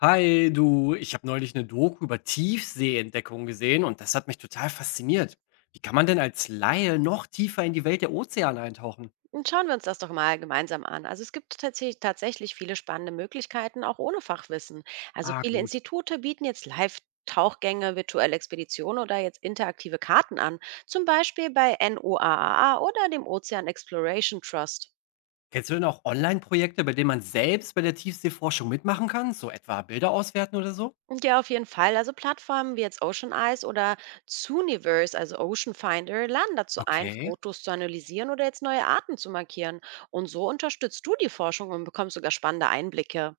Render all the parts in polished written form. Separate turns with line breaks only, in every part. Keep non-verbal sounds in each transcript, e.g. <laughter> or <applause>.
Hi, du, ich habe neulich eine Doku über Tiefseeentdeckung gesehen und das hat mich total fasziniert. Wie kann man denn als Laie noch tiefer in die Welt der Ozeane eintauchen?
Und schauen wir uns das doch mal gemeinsam an. Also es gibt tatsächlich viele spannende Möglichkeiten, auch ohne Fachwissen. Also
Ah,
viele
gut.
Institute bieten jetzt Live-Tauchgänge, virtuelle Expeditionen oder jetzt interaktive Karten an. Zum Beispiel bei NOAA oder dem Ocean Exploration Trust.
Kennst du denn auch Online-Projekte, bei denen man selbst bei der Tiefseeforschung mitmachen kann? So etwa Bilder auswerten oder so?
Und ja, auf jeden Fall. Also Plattformen wie jetzt Ocean Eyes oder Zooniverse, also Ocean Finder, laden dazu ein,
Okay.
Fotos zu analysieren oder jetzt neue Arten zu markieren. Und so unterstützt du die Forschung und bekommst sogar spannende Einblicke.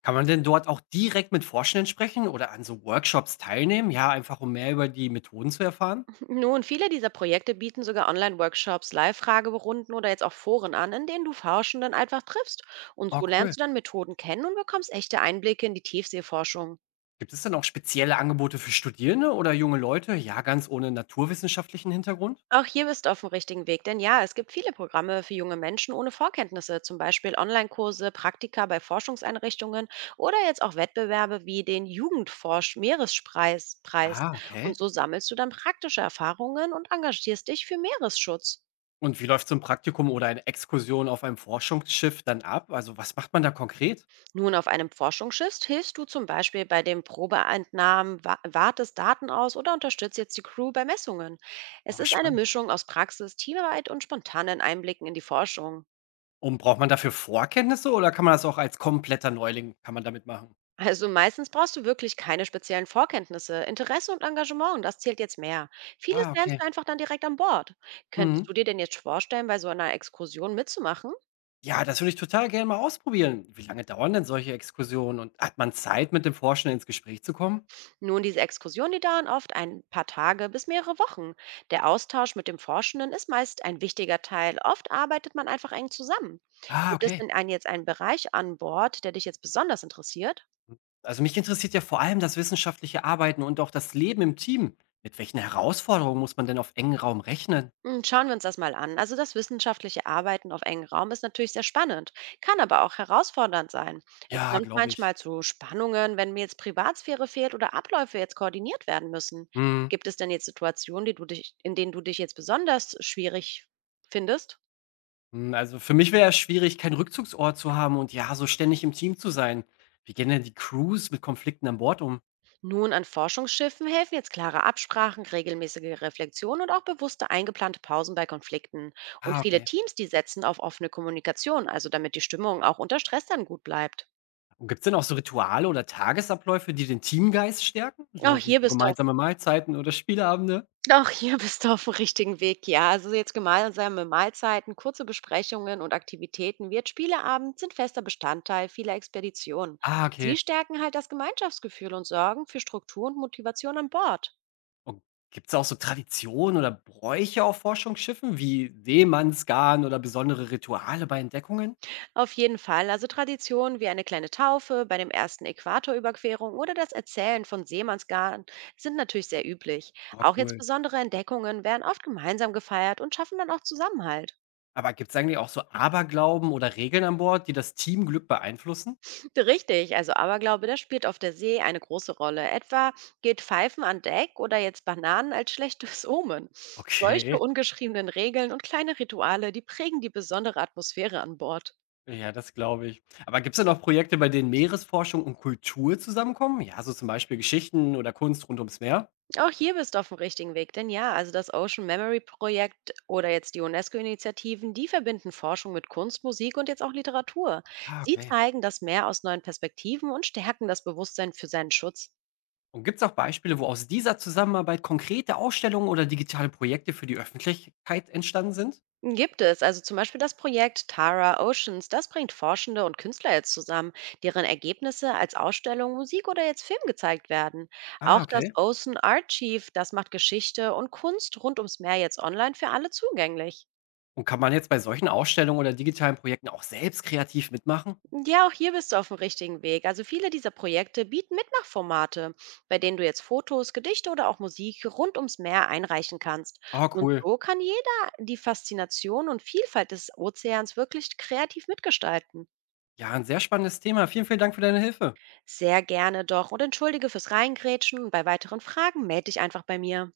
Kann man denn dort auch direkt mit Forschenden sprechen oder an so Workshops teilnehmen? Ja, einfach um mehr über die Methoden zu erfahren?
Nun, viele dieser Projekte bieten sogar Online-Workshops, Live-Fragerunden oder jetzt auch Foren an, in denen du Forschenden einfach triffst. Und
Oh,
so
cool.
lernst du dann Methoden kennen und bekommst echte Einblicke in die Tiefseeforschung.
Gibt es denn auch spezielle Angebote für Studierende oder junge Leute? Ja, ganz ohne naturwissenschaftlichen Hintergrund?
Auch hier bist du auf dem richtigen Weg, denn ja, es gibt viele Programme für junge Menschen ohne Vorkenntnisse, zum Beispiel Online-Kurse, Praktika bei Forschungseinrichtungen oder jetzt auch Wettbewerbe wie den Jugendforsch-Meerespreis. Preis.
Ah,
Und
okay.
so sammelst du dann praktische Erfahrungen und engagierst dich für Meeresschutz.
Und wie läuft so ein Praktikum oder eine Exkursion auf einem Forschungsschiff dann ab? Also, was macht man da konkret?
Nun, auf einem Forschungsschiff hilfst du zum Beispiel bei den Probeentnahmen, wartest Daten aus oder unterstützt jetzt die Crew bei Messungen. Es
Oh,
ist eine
spannend.
Mischung aus Praxis, Teamarbeit und spontanen Einblicken in die Forschung.
Und braucht man dafür Vorkenntnisse oder kann man das auch als kompletter Neuling kann man damit machen?
Also meistens brauchst du wirklich keine speziellen Vorkenntnisse. Interesse und Engagement, das zählt jetzt mehr. Vieles
Ah,
lernst
okay.
du einfach dann direkt an Bord. Könntest
Mhm.
du dir denn jetzt vorstellen, bei so einer Exkursion mitzumachen?
Ja, das würde ich total gerne mal ausprobieren. Wie lange dauern denn solche Exkursionen und hat man Zeit, mit dem Forschenden ins Gespräch zu kommen?
Nun, diese Exkursionen, die dauern oft ein paar Tage bis mehrere Wochen. Der Austausch mit dem Forschenden ist meist ein wichtiger Teil. Oft arbeitet man einfach eng zusammen.
Ah,
Gibt es
okay.
denn einen, jetzt einen Bereich an Bord, der dich jetzt besonders interessiert?
Also, mich interessiert ja vor allem das wissenschaftliche Arbeiten und auch das Leben im Team. Mit welchen Herausforderungen muss man denn auf engen Raum rechnen?
Schauen wir uns das mal an. Also das wissenschaftliche Arbeiten auf engem Raum ist natürlich sehr spannend, kann aber auch herausfordernd sein. Es
Ja,
kommt
glaube
manchmal
ich.
zu Spannungen, wenn mir jetzt Privatsphäre fehlt oder Abläufe jetzt koordiniert werden müssen.
Mhm.
Gibt es denn jetzt Situationen, die du dich, in denen du dich jetzt besonders schwierig findest?
Hm, also für mich wäre es schwierig, keinen Rückzugsort zu haben und ja, so ständig im Team zu sein. Wie gehen denn die Crews mit Konflikten an Bord um?
Nun, an Forschungsschiffen helfen jetzt klare Absprachen, regelmäßige Reflexion und auch bewusste eingeplante Pausen bei Konflikten. Und
Ah,
viele
okay.
Teams, die setzen auf offene Kommunikation, also damit die Stimmung auch unter Stress dann gut bleibt.
Und gibt's denn auch so Rituale oder Tagesabläufe, die den Teamgeist stärken?
Auch
So wie
hier
so
bist du auf,
gemeinsame Mahlzeiten oder Spieleabende?
auch hier <laughs> bist du auf dem richtigen Weg, ja. Also jetzt gemeinsame Mahlzeiten, kurze Besprechungen und Aktivitäten wie jetzt Spieleabend sind fester Bestandteil vieler Expeditionen.
Ah,
Sie
okay.
stärken halt das Gemeinschaftsgefühl und sorgen für Struktur und Motivation an Bord.
Und gibt's auch so Traditionen oder Bräuche auf Forschungsschiffen wie Seemannsgarn oder besondere Rituale bei Entdeckungen?
Auf jeden Fall. Also Traditionen wie eine kleine Taufe bei dem ersten Äquatorüberquerung oder das Erzählen von Seemannsgarn sind natürlich sehr üblich.
Aber
Auch jetzt
cool.
besondere Entdeckungen werden oft gemeinsam gefeiert und schaffen dann auch Zusammenhalt.
Aber gibt's eigentlich auch so Aberglauben oder Regeln an Bord, die das Teamglück beeinflussen?
Richtig, also Aberglaube, das spielt auf der See eine große Rolle. Etwa geht Pfeifen an Deck oder jetzt Bananen als schlechtes <laughs> Omen. Solche
Okay.
ungeschriebenen Regeln und kleine Rituale, die prägen die besondere Atmosphäre an Bord.
Ja, das glaube ich. Aber gibt es denn auch Projekte, bei denen Meeresforschung und Kultur zusammenkommen? Ja, so zum Beispiel Geschichten oder Kunst rund ums Meer?
Auch hier bist du auf dem richtigen Weg, denn ja, also das Ocean Memory Projekt oder jetzt die UNESCO-Initiativen, die verbinden Forschung mit Kunst, Musik und jetzt auch Literatur.
Ah,
Sie
okay.
zeigen das Meer aus neuen Perspektiven und stärken das Bewusstsein für seinen Schutz.
Und gibt es auch Beispiele, wo aus dieser Zusammenarbeit konkrete Ausstellungen oder digitale Projekte für die Öffentlichkeit entstanden sind?
Gibt es also zum Beispiel das Projekt Tara Oceans, das bringt Forschende und Künstler jetzt zusammen, deren Ergebnisse als Ausstellung, Musik oder jetzt Film gezeigt werden. Auch
Ah,
das
okay.
Ocean Archive, das macht Geschichte und Kunst rund ums Meer jetzt online für alle zugänglich.
Und kann man jetzt bei solchen Ausstellungen oder digitalen Projekten auch selbst kreativ mitmachen?
Ja, auch hier bist du auf dem richtigen Weg. Also viele dieser Projekte bieten Mitmachformate, bei denen du jetzt Fotos, Gedichte oder auch Musik rund ums Meer einreichen kannst.
Oh,
Und
cool.
so kann jeder die Faszination und Vielfalt des Ozeans wirklich kreativ mitgestalten.
Ja, ein sehr spannendes Thema. Vielen, vielen Dank für deine Hilfe.
Sehr gerne doch und entschuldige fürs Reingrätschen und bei weiteren Fragen melde dich einfach bei mir.